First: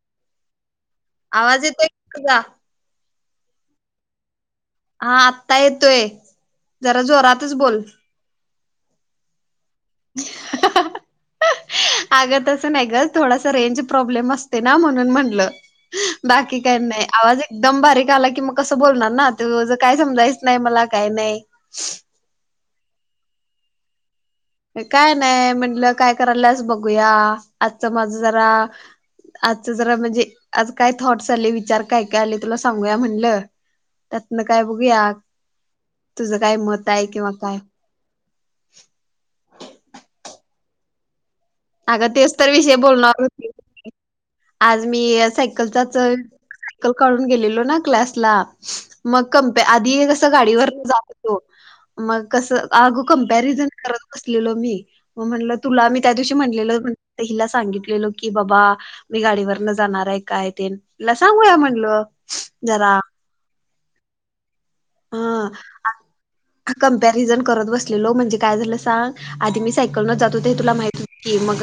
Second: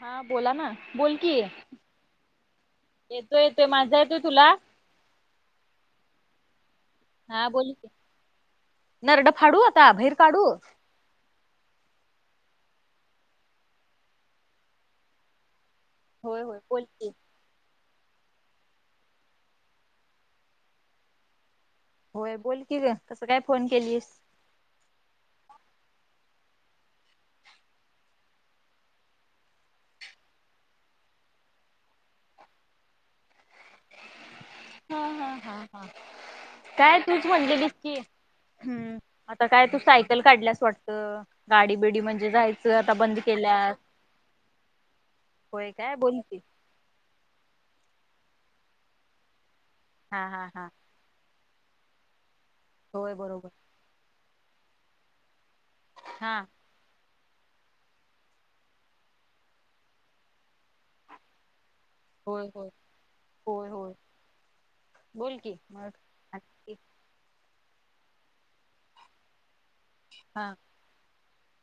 हा बोला ना बोल कि आवाज येतोय का तुझा? येतो येतोय माझा येतोय तुला हा. आत्ता येतोय. जरा हा जोरातच बोल. की नरड फाडू आता? बहीर काढू? अगं तसं नाही ग. थोडासा रेंज प्रॉब्लेम असते ना म्हणून म्हणलं. होय बाकी होय का बोल नाही. की आवाज एकदम बारीक आला की, मग कसं बोलणार ना ते ज काय समजायचं नाही. मला काय नाही. होय. बोल की ग कसं काय फोन केलीस? काय नाही. म्हटलं काय करायलास बघूया. आजचं माझ जरा आजच जरा म्हणजे आज काय थॉट्स आले विचार काय काय आले, तुला सांगूया म्हणलं. त्यातन काय बघूया. हा हा हा हा तुझं काय मत आहे, तूच किंवा काय म्हणलेलीस की हम्म. आता काय तू सायकल काढल्यास वाटतं? गाडी बिडी अगं म्हणजे तेच तर विषय जायचं, आता बंद बोलणार होती. केल्यास आज मी होय काय सायकलचाच बोल की काढून गेलेलो ना क्लासला, मग कप आधी कस हा हा हा गाडीवर मग कस आग होय बरोबर कंपॅरिजन करत बसलेलो मी, मग म्हनलं तुला बी त्यात हा म्हणलेल हिला सांगितलेल की बाबा मी गाडीवर न जाणार आहे, काय ते तला सांगूया म्हणलं. होय. होय. जरा होय. होय. बोल ह की मग कमपॅरिझन करत बसलेलो, म्हणजे काय झालं सांग आधी मी सायकल न जात हुतो, हा ते तुला माहित होत की, मग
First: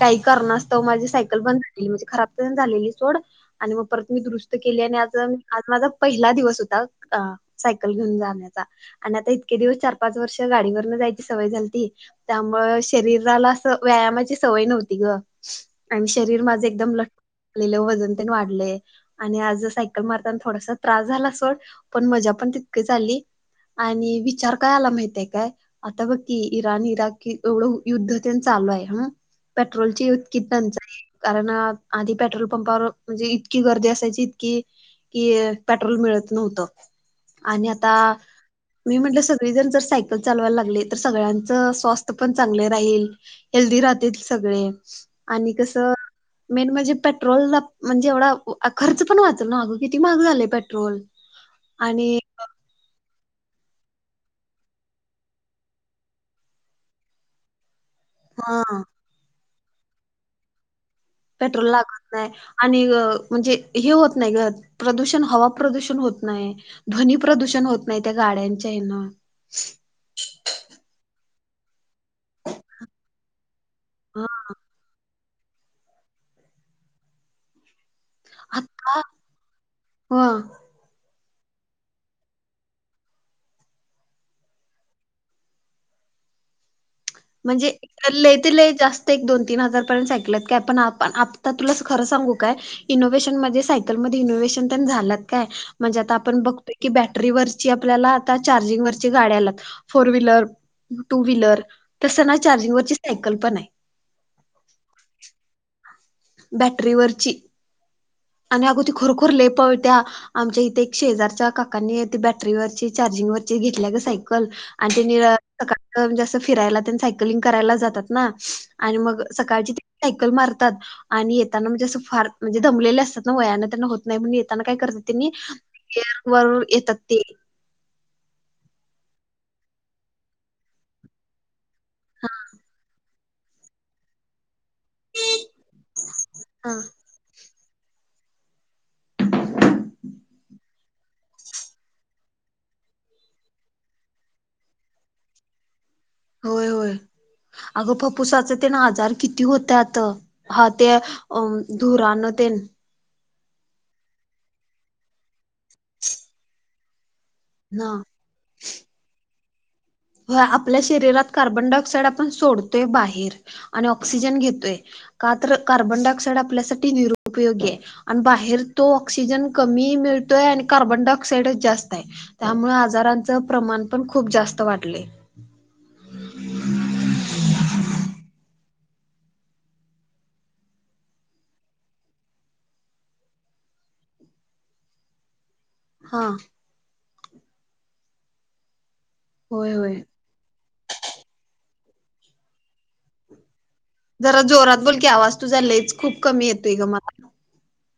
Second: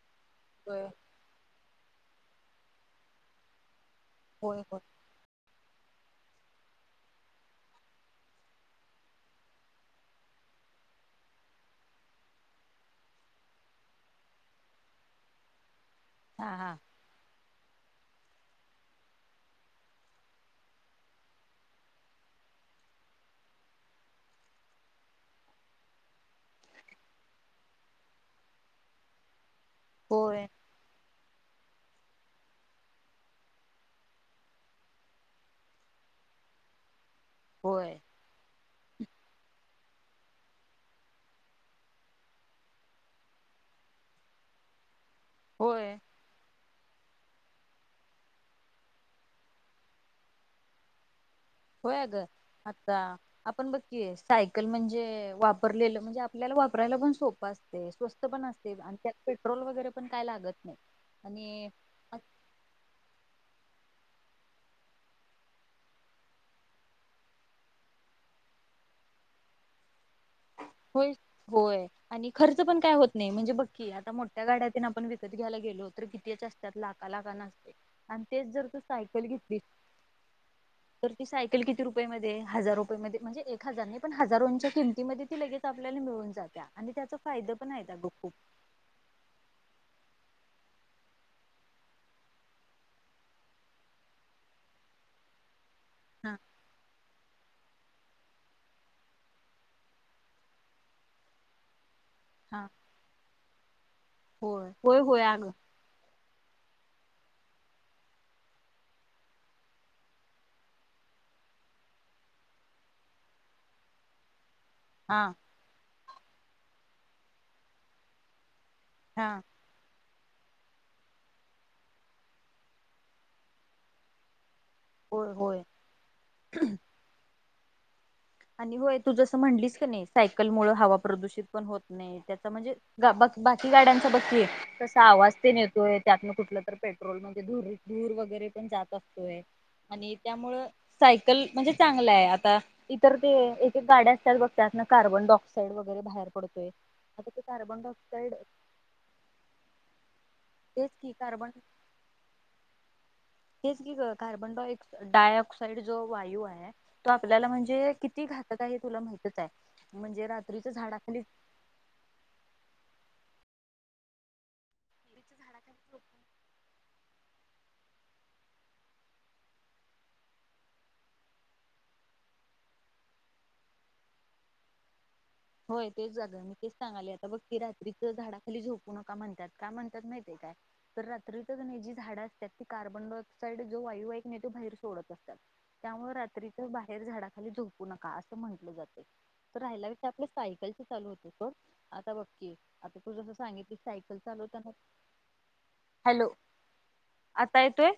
काही करणास्तव होय माझी सायकल बंद म्हणजे खराब झालेली सोड आणि मग परत मी दुरुस्त होय होय केली आणि आज आज माझा पहिला दिवस होता. अ सायकल घेऊन जाण्याचा. आणि आता इतके दिवस चार पाच वर्ष गाडीवरन जायची सवय झाली त त्यामुळ, शरीराला असं व्यायामाची सवय नव्हती ग. आणि शरीर हा माझे हा एकदम ल आलेले वजन तेन वाढले आणि आज सायकल मारताना थोडासा त्रास झाला सोड पण मजा पण तितकीे झाली. आणि विचार करायला माहितय काय? आता बघ की इराण इराक एवढं युद्ध त्यां चालू आहे हा पेट्रोलची होय उतकीच टंचाई कारण आधी पेट्रोल पंपावर म्हणजे इतकी गर्दी असायची इतकी कि पेट्रोल मिळत नव्हतं. आणि आता होय मी म्हंटलं सगळी जर जर सायकल चालवायला लागले, तर सगळ्यांचं स्वास्थ्य पण चांगले राहील. हेल्दी राहतील सगळे आणि कसं होय मेन म्हणजे पेट्रोलचा म्हणजे एवढा खर्च पण वाचाल ना. अगं किती महाग झाले पेट्रोल आणि अच्छा. आपण बघकी सायकल म्हणजे, वापरलेलं म्हणजे आपल्याला वापरायला पण सोपं अस ते स्वस्त पण असते. हा आणि त्यात पेट्रोल वगैरे पण काय लागत नाही. पेट्रोल आणि लागत नाही. आणि म्हणजे हे होत नाही. प्रदूषण, हवा प्रदूषण होत नाही. ध्वनी प्रदूषण होत नाही. त्या गाड्यांच्या येना होय. होय. आणि खर्च पण काय होत नाही. म्हणजे बघकी, आता मोठ्या गाड्यात आपण त घ्यायला गेलो तर, कितीच असतात लाख लाखा नसते आणि तेच जर तू आता सायकल घेतली ह तर ती सायकल किती रुपये मधे? हजार रुपये मधे म्हणजे एक हजार नाही पण हजारोंच्या किमतीमध्ये ती लगेच आपल्याला मिळून जात्या. आणि त्याचा फायदा म्हणजे पण आहेत अगं खूप ल तर लई जास्त एक दोन तीन हजारपर्यंत ऐकलत. काय पण आपण आता तुला खरं सांगू काय. इनोव्हेशन म्हणजे सायकलमध्ये इनोव्हेशन तर झालात काय, म्हणजे आता हा आपण बघतोय की बॅटरीवर आपल्याला आता चार्जिंग वर गाड्या आल्यात. फोर व्हिलर, टू व्हिलर तसं ना हा चार्जिंग वरची सायकल पण आहे. होय होय होय अगं बॅटरीवररची आणि अग ती खरुखर लई पळत्या आमच्या इथे एक शेजारच्या काकांनी बॅटरीवरची चार्जिंग वरची घेतल्या ग सायकल आणि त्यांनी हा सकाळच म्हणजे असं फिरायला त्यांनी सायकलिंग करायला जातात ना आणि मग हा सकाळची ते सायकल मारतात आणि येताना म्हणजे असं फार म्हणजे दमलेले असतात ना वयानं त्यांना होत नाही म्हण येताना काय करत होय त्यांनी होय अर वर येतात ते आणि होय तू जसं म्हणलीस का नाही सायकल मुळ हवा प्रदूषित पण होत नाही त्याचा म्हणजे ब बाकी गाड्यांचा बकी कसा आवाज ते न येतोय त्यातनं कुठलं हा तर पेट पेट्रोल मध्येधूर वगैरे पण जात असतोय आणि त्यामुळं सायकल म्हणजे चांगलं आहे आता इतर ते एके गाड्या असतात बघ त्यात ना कार्बन डाय ऑक्साइड वगैरे बाहेर होय पडतोय होय ते कार्बन अगं डायऑक्साइड फप्पुसाचं ते ना आजार किती होत्यात हा तेच ते की अ कार्बन धुरान तेन हेच की कार्बन डा डाय ऑक्साइड जो वायू आहे तो आपल्याला म्हण ना ते किती घातक आहे हे तुला माहित आहे म्हणजे होय रात्रीच आपल्या झाडाखाली शरीरात कार्बन डाय ऑक्साइड आपण सोडतोय बाहेर आणि ऑक्सिजन घेतोय का तर कार्बनडायऑक्साइड आपल्यासाठी नि उपयोगी आहे आणि बाहेर तो ऑक्सिजन कमी मिळतोय आणि कार्बन डाय ऑक्साइडच जास्त आहे त्यामुळे आजारांचं प्रमाण पण खूप जास्त वाटले होय तेच जागं मी तेच सांगाले आता बघती रात्रीच झाडाखाली झोपू नका म्हणतात का म्हणतात माहिितय काय तर रात्रीतच नाही जी झाडं असतात ती कार्बन डाय ऑक्साइड जो वायू आहे कि नाही तो बाहेर सोडत असतात त्यामुळे हा रात्रीच्या बाहेर झाडाखाली झोपू नका असं म्हंटलं जाते तर होय राहायला होय आप सायकल चालू होत आता बघ तू जस सांगित जरा जोरात बोल की आवाज तुझालेच खूप हॅलो कमी येतोय ग मला आता येतोय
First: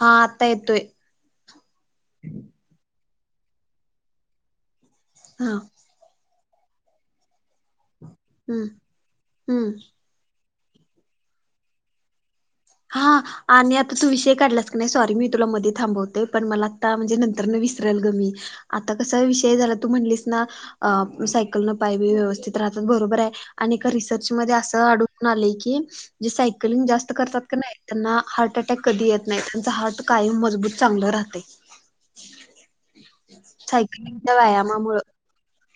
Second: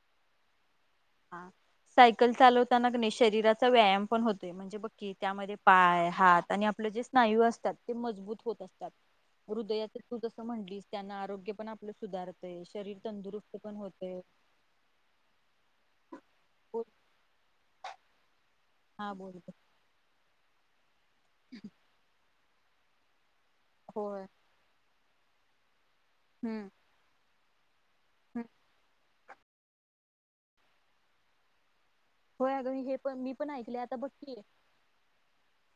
हा आता येतोय. हा सायकल चालवताना कनी शरीराचा व्यायाम पण होतय म्हणजे बघ कि हा त्यामध्ये पाय हात आणि आपलं जे स्नायू असतात ते मजबूत हो हम्म असतात हम्म हृदयाच तूजसं म्हणलीस त्यांना आरोग्य पण आपलं सुधारत. हा आणि आता तू विषय काढलास का नाही सॉरी मी तुला मध्ये थांबवते पण मला बोल आता म्हणजे नंतर विसराल ग मी आता हा कसाय बोल विषय झाला. तू म्हणलीस ना अ सायकल न पाय ब व्यवस्थित राहतात बरोबर आहे. आणि एका होय. रिसर्च मध्ये असं आढळून आलंय की जे हम्म सायकलिंग जास्त करतात क नाय ना हम्म. हार्ट अटॅक कधी येत नाही त्यांच हार्ट कायम मजबूत चांगलं राहतय होय अग मी हे पण मी पण ऐकले आता सायकलिंगच्या बघकी व्यायामामुळं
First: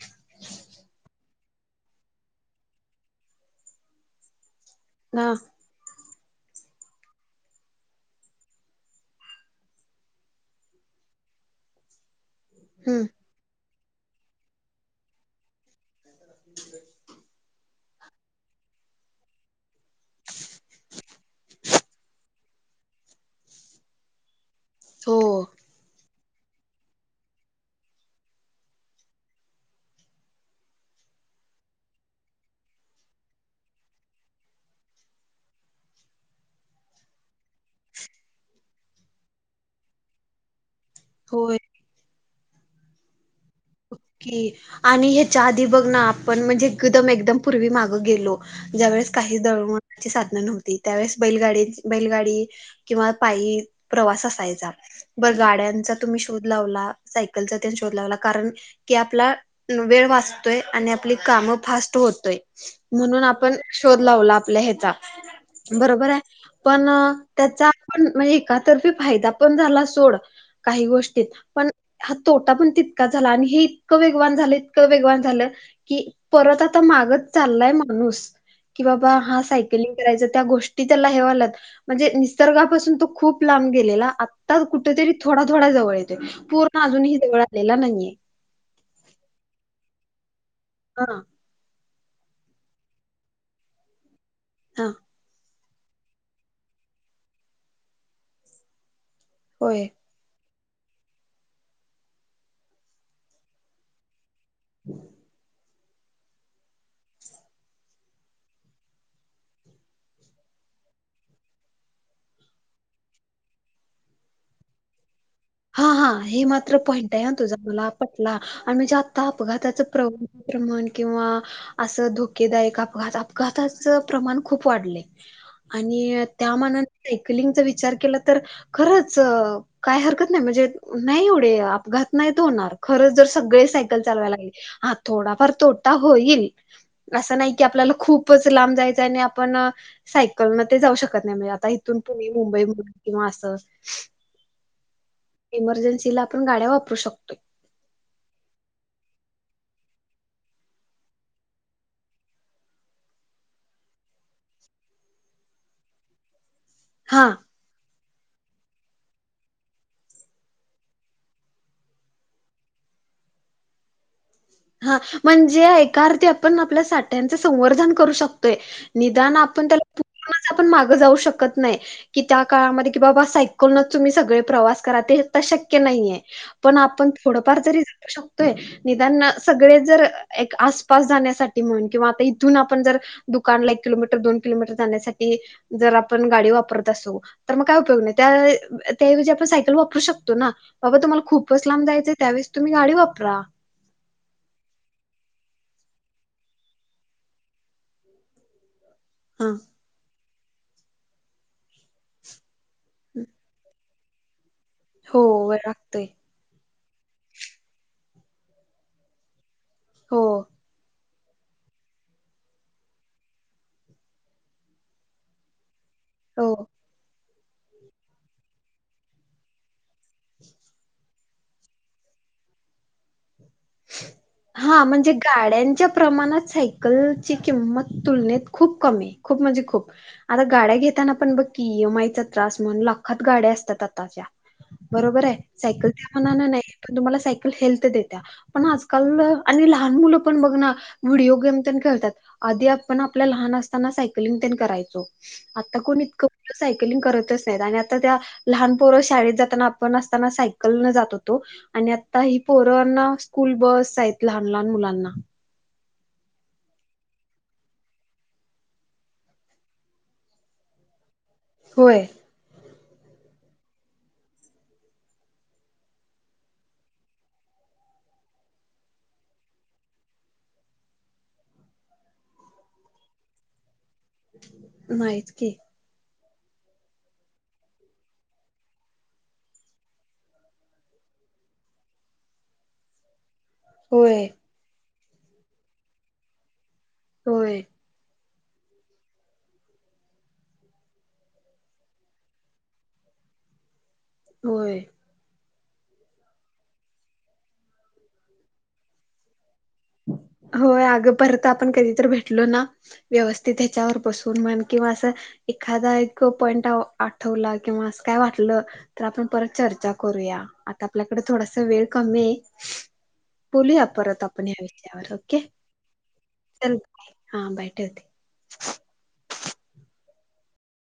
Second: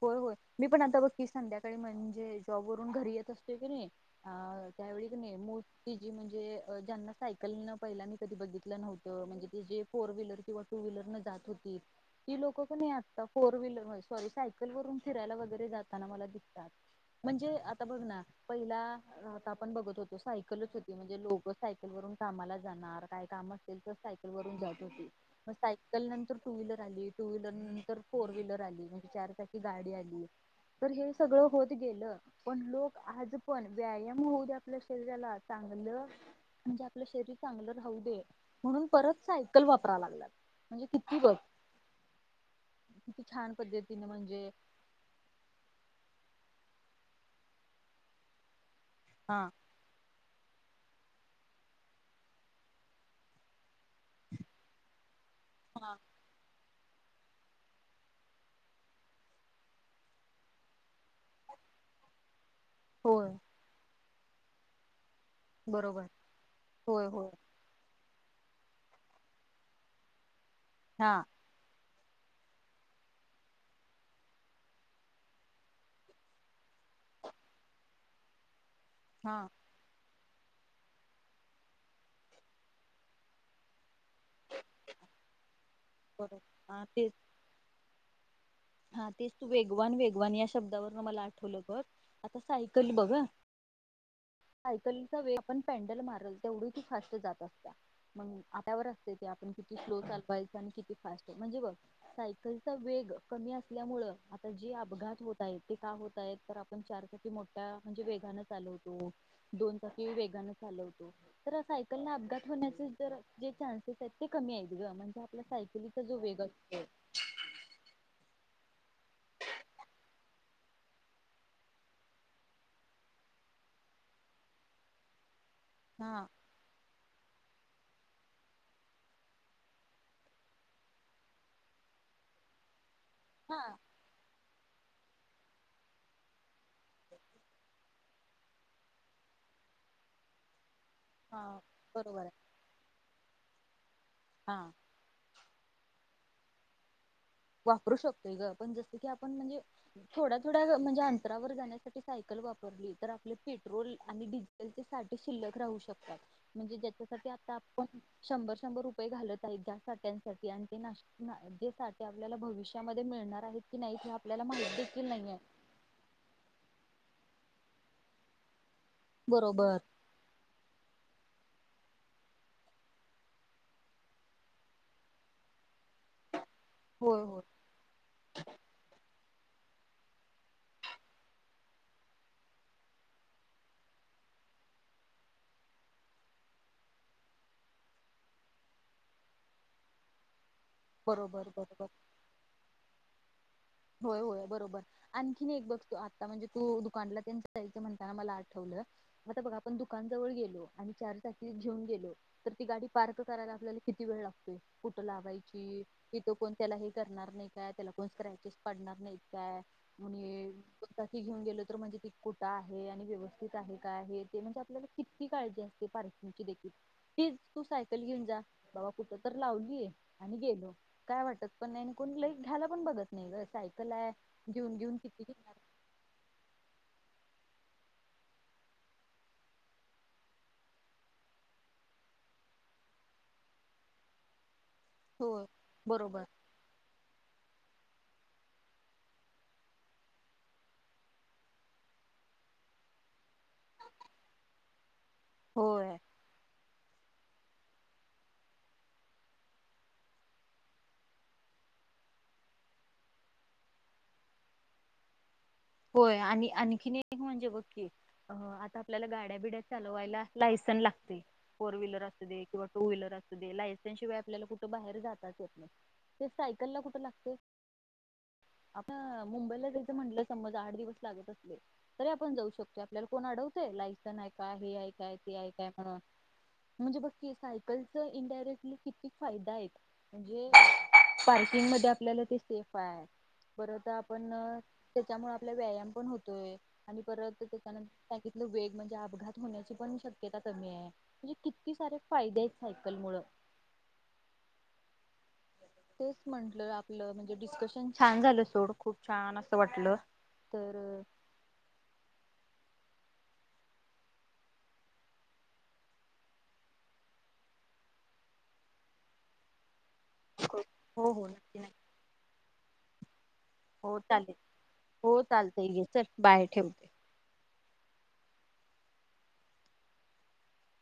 होय होय मी पण आता बघकी संध्याकाळी म्हणजे जॉब वरून घरी येत असतोय की नाही हा त्यावेळी क ना नाही मू ती जी म्हणजे ज्यांना सायकलनं पहिला मी कधी बघितलं नव्हतं म्हणजे जे फोर व्हीलर किंवा टू व्हीलर न हूतीतं ती लोकं कणी हम्म आता फोर व्हीलर होय सॉरी सायकल वरून फिरायला वगैरे जाताना मला दिसतात म्हणजे आता बघ ना पहिला आता आपण बघत होतो सायकलच होती म्हणजे लोक सायकल वरून कामाला जाणार काय काम असेल तर सायकल जात हो मस्त नंतर टू व्हीलर आली टू व्हीलर नंतर फोर व्हीलर आली म्हणजे चार चाकी गाडी आली तर हे सगळं होत गेलं पण लोक आज पण व्यायाम होऊ द्या आपल्या शरीराला चांगलं म्हणजे आपलं शरीर चांगलं राहू दे म्हणून परत सायकल वापरा लागलात म्हणजे किती बघ होय किती छान पद्धतीने म्हणजे की आणि ह्याच्या आधी बघ ना आपण म्हणजे एकदम एकदम पूर्वी मागं गेलो ज्यावेेळेस काही हा दळवची साधनां नव्हती त्यावेळेस बैलगाडी बैलगाडी किंवा पायी प्रवास असायचा बर गाड्यांचा तुम्ही शोध लावला सायकलचा तेन शोध लावला. कारण की आपला वेळ वाचतोय आणि आपली काम फास्ट होतोय म्हणून होय आपण शोध लावला आपल्या ह्याचा बरोबर आहे पण होय होय त्याचा पण म्हणजे एातर्फी फायदा पण झाला सोड काही हा गोष्टीत पण हा तोटा पण तितका झाला आणि हे इतकं वेगवान झालं इतकं वेगवान झालं. की परत आता माग चाललाय माणूस की बाबा हा सा करायच त्या गोष्टी त्याला हे व्हायल्यात. म्हणजे निसर्गापासून तो खूप लांब गेलेला आत्ता कुठेतरी थोडा थोडा जवळ हाईत. बरोबर पूर्ण हा अजून तेच हिरवळ आलेला नाहीये. हा तेच तू वेगवान वेगवान या शब्दावरणं हा मला आठवलं बघ आता सायकल बघ ह हा सायकलच वेळ आपण पॅन्डल मारल तेवढी ती फास्ट जात असतीया. मग आपल्यावर असते ते आपण किती होय स्लो चालवायच आणि किती फास्ट म्हणजे बघ सायकलचा वेग कमी असल्यामुळ आता जे अपघात होत आहेत ते का होत आहेत तर आपण चारचाकी मोठ्या म्हणजे वेगानं चालवतो दोन चाकी वेगानं चालवतो तर सायकलन अपघात होण्याचे जर जे चान्सेस आहेत ते कमी आहेत ग म्हण आपल्या हा सायकलीचा हा जो वेग हे मात्र असतय पॉईंट तुझा मला पटला. आणि जे आता अपघाताच प्रव्र प्रमाण किंवा असं धोकेदायक अपघात, अपघाताच प्रमाण खूप वाढलय आणि हा त्या मानाने सायकलिंगचा विचार केला तर खरंच काय हरकत म्हणजे, नाही एवढे अपघात नाहीत होणार खरच जर हा सगळे साय [unintelligible] चालवाय लागली. हा थोडाफार तोटा होईल. असं नाही की आपल्याला खूपच लांब जायचं हाय आणि आपण सायकलमध्ये जाऊ शकतो हा नाही आता इथून बरोबर पुणे आहे मुंबई किंवा असं हां एमर्जन्सीला आपण गाड्या वापरू शकतोय वापरू शकतोय ग पण जसं की आपण म्हणजे थोड्या थोड्या म्हणजे अंतरावर जाण्यासाठी सायकल वापरली तर आपले पेट्रोल आणि डि ते साठी शिल्लक राहू शकतात म्हणजे ज्याच्यासाठी हा आता आपण शंभर शंभर रुपये घालत आहेत ज्या साठ्यांसाठी आणि तेश जे सा आपल्याला भविष्यामध्ये मिळणार आहेत की नाही आपल्याला माहित हा देखील नाहीये. म्हणजे एका अर्तीी आपण आपल्या साठ्यांच संवर्धन करू शकतोय निदान आपण बरोबर. त्याला पूर्ण आपण मागे जाऊ शकत नाही कि त्या काळामध्ये कि बाबा सायकलच तुम्ही सगळे प्रवास करा ते तर शक्य नाहीये पण आपण होय होय थोडंफार जरीू शकतोय निदान सगळे जर एक आसपास जाण्यासाठी म्हणून किंवा आता इथून आपण जर दुकानला एक किलोमीटर दोन किलोमीटर जाण्यासाठी जर आपण गाडी वापरत असो तर मग काय उपयोग नाही त्या त्याऐवजी आपण सायकल वापरू शकतो ना बाबा तुम्हाला बरोबर खूपच लांब बरोबर जायचे त्यावेळेस तुम्ही गाडी वापरा होय होय बरोबर आणखीन एक बघतो आता म्हणजे तू दुकानला तेन जायचं म्हणताना मला आठवलं आता हा. बघा आपण दुकानजवळ गेलो. आणि चार चाकी घेऊन गेलो तर ती गाडी पार्क करायला आपल्याला किती वेळ लागतोय? कुठं हो व लावायची? लागतोय इथं कोण त्याला हे करणार नाही काय त्याला कोण स्क्रॅचेस पाडणार नाही काय म्हण हो घेऊन गेलो तर म्हणजे ती कुठं आहे आणि व्यवस्थित आहे काय आहे ते म्हणजे आपल्याला किती काळजी असते फार तुमची हो देखील फली तू सायकल घेऊन जा बाबा कुठं तर लावली आणि गेलो काय वाटत पण नाही कोण लाईक घ्यायला पण बघत नाही गस हा म्हणजे गाड्यांच्या प्रमाणातह कल ची किंमत तुलनेत खूप कमी खूप म्हणजे खूप आता गाड्या घेताना पण बघ की यमाईचा त्रास म्हणून लाखात गाड्या असतात आताच्या बरोबर आहे होय सायकल त्या बरोबर माणान नाही पण तुम्हाला सायकल हेल्थ देत्या. पण आजकाल आणि लहान मुलं पण बघ ना व्हिडिओ गेम ते खेळतात. आधी आपण आपल्या लहान असताना सायकलिंग ते करायचो आता होय कोण इतकं सायकलिंग करतच नाहीत आणि आता त्या लहान पोरं शाळेत जाताना आपण असताना सायकल न जात होतो आणि आता ही पोरं ना स्कूल बस सायकल लहान लहान मुलांना होय आणि आणखीन एक म्हणजे बघकी आता आपल्याला गाड्या बिड्या चालवायला लायसन्स लागते फोर होय व्हीलर किंवा टू व्हीलर असत लायसेन्स शिवाय आपल्याला कुठं बाहेर जातच नाही. ते सायकल ला कुठे लागते आपण मुंबईला जायचं म्हटलं समज आठ दिवस लागत असले तरी आपण जाऊ शकतो आपल्याला कोण आडवत लायसन्स आहे का हे आहे काय नाहीच ते आहे की काय. ह म्हणजे बघकी सायकलचा इनडायरेक्टली किती फायदा आहेत. म्हणजे पार्किंग मध्ये आपल्याला ते सेफ आहे. परत आपण होय त्याच्यामुळे आपला व्यायाम पण होतोय आणि परत होय त्याच्यानंतर वेग म्हणजे अपघात होण्याची पण शक्यता कमी आहे. म्हणजे किती सारे फायदे आहेत सायकल मुळ होय‌. तेच म्हंटल आपल म्हणजे डिस्कशन छान झालं सोड खूप छान अस वाटल. होय अगं परता आपण कधी तर भेटलो ना व्यवस्थित याच्यावर बसून म्हण किंवा अस एखादा एक पॉइंट आठवला किंवा काय वाटलं तर आपण परत चर्चा करुया आता हो आपल्याकडे हो नक्की थोडा नक्की वेळ कमी आहे बोलूया हो परत चालेल आप हो चालतय की चल बाय चल ठेवते. हा बाय ठेवते.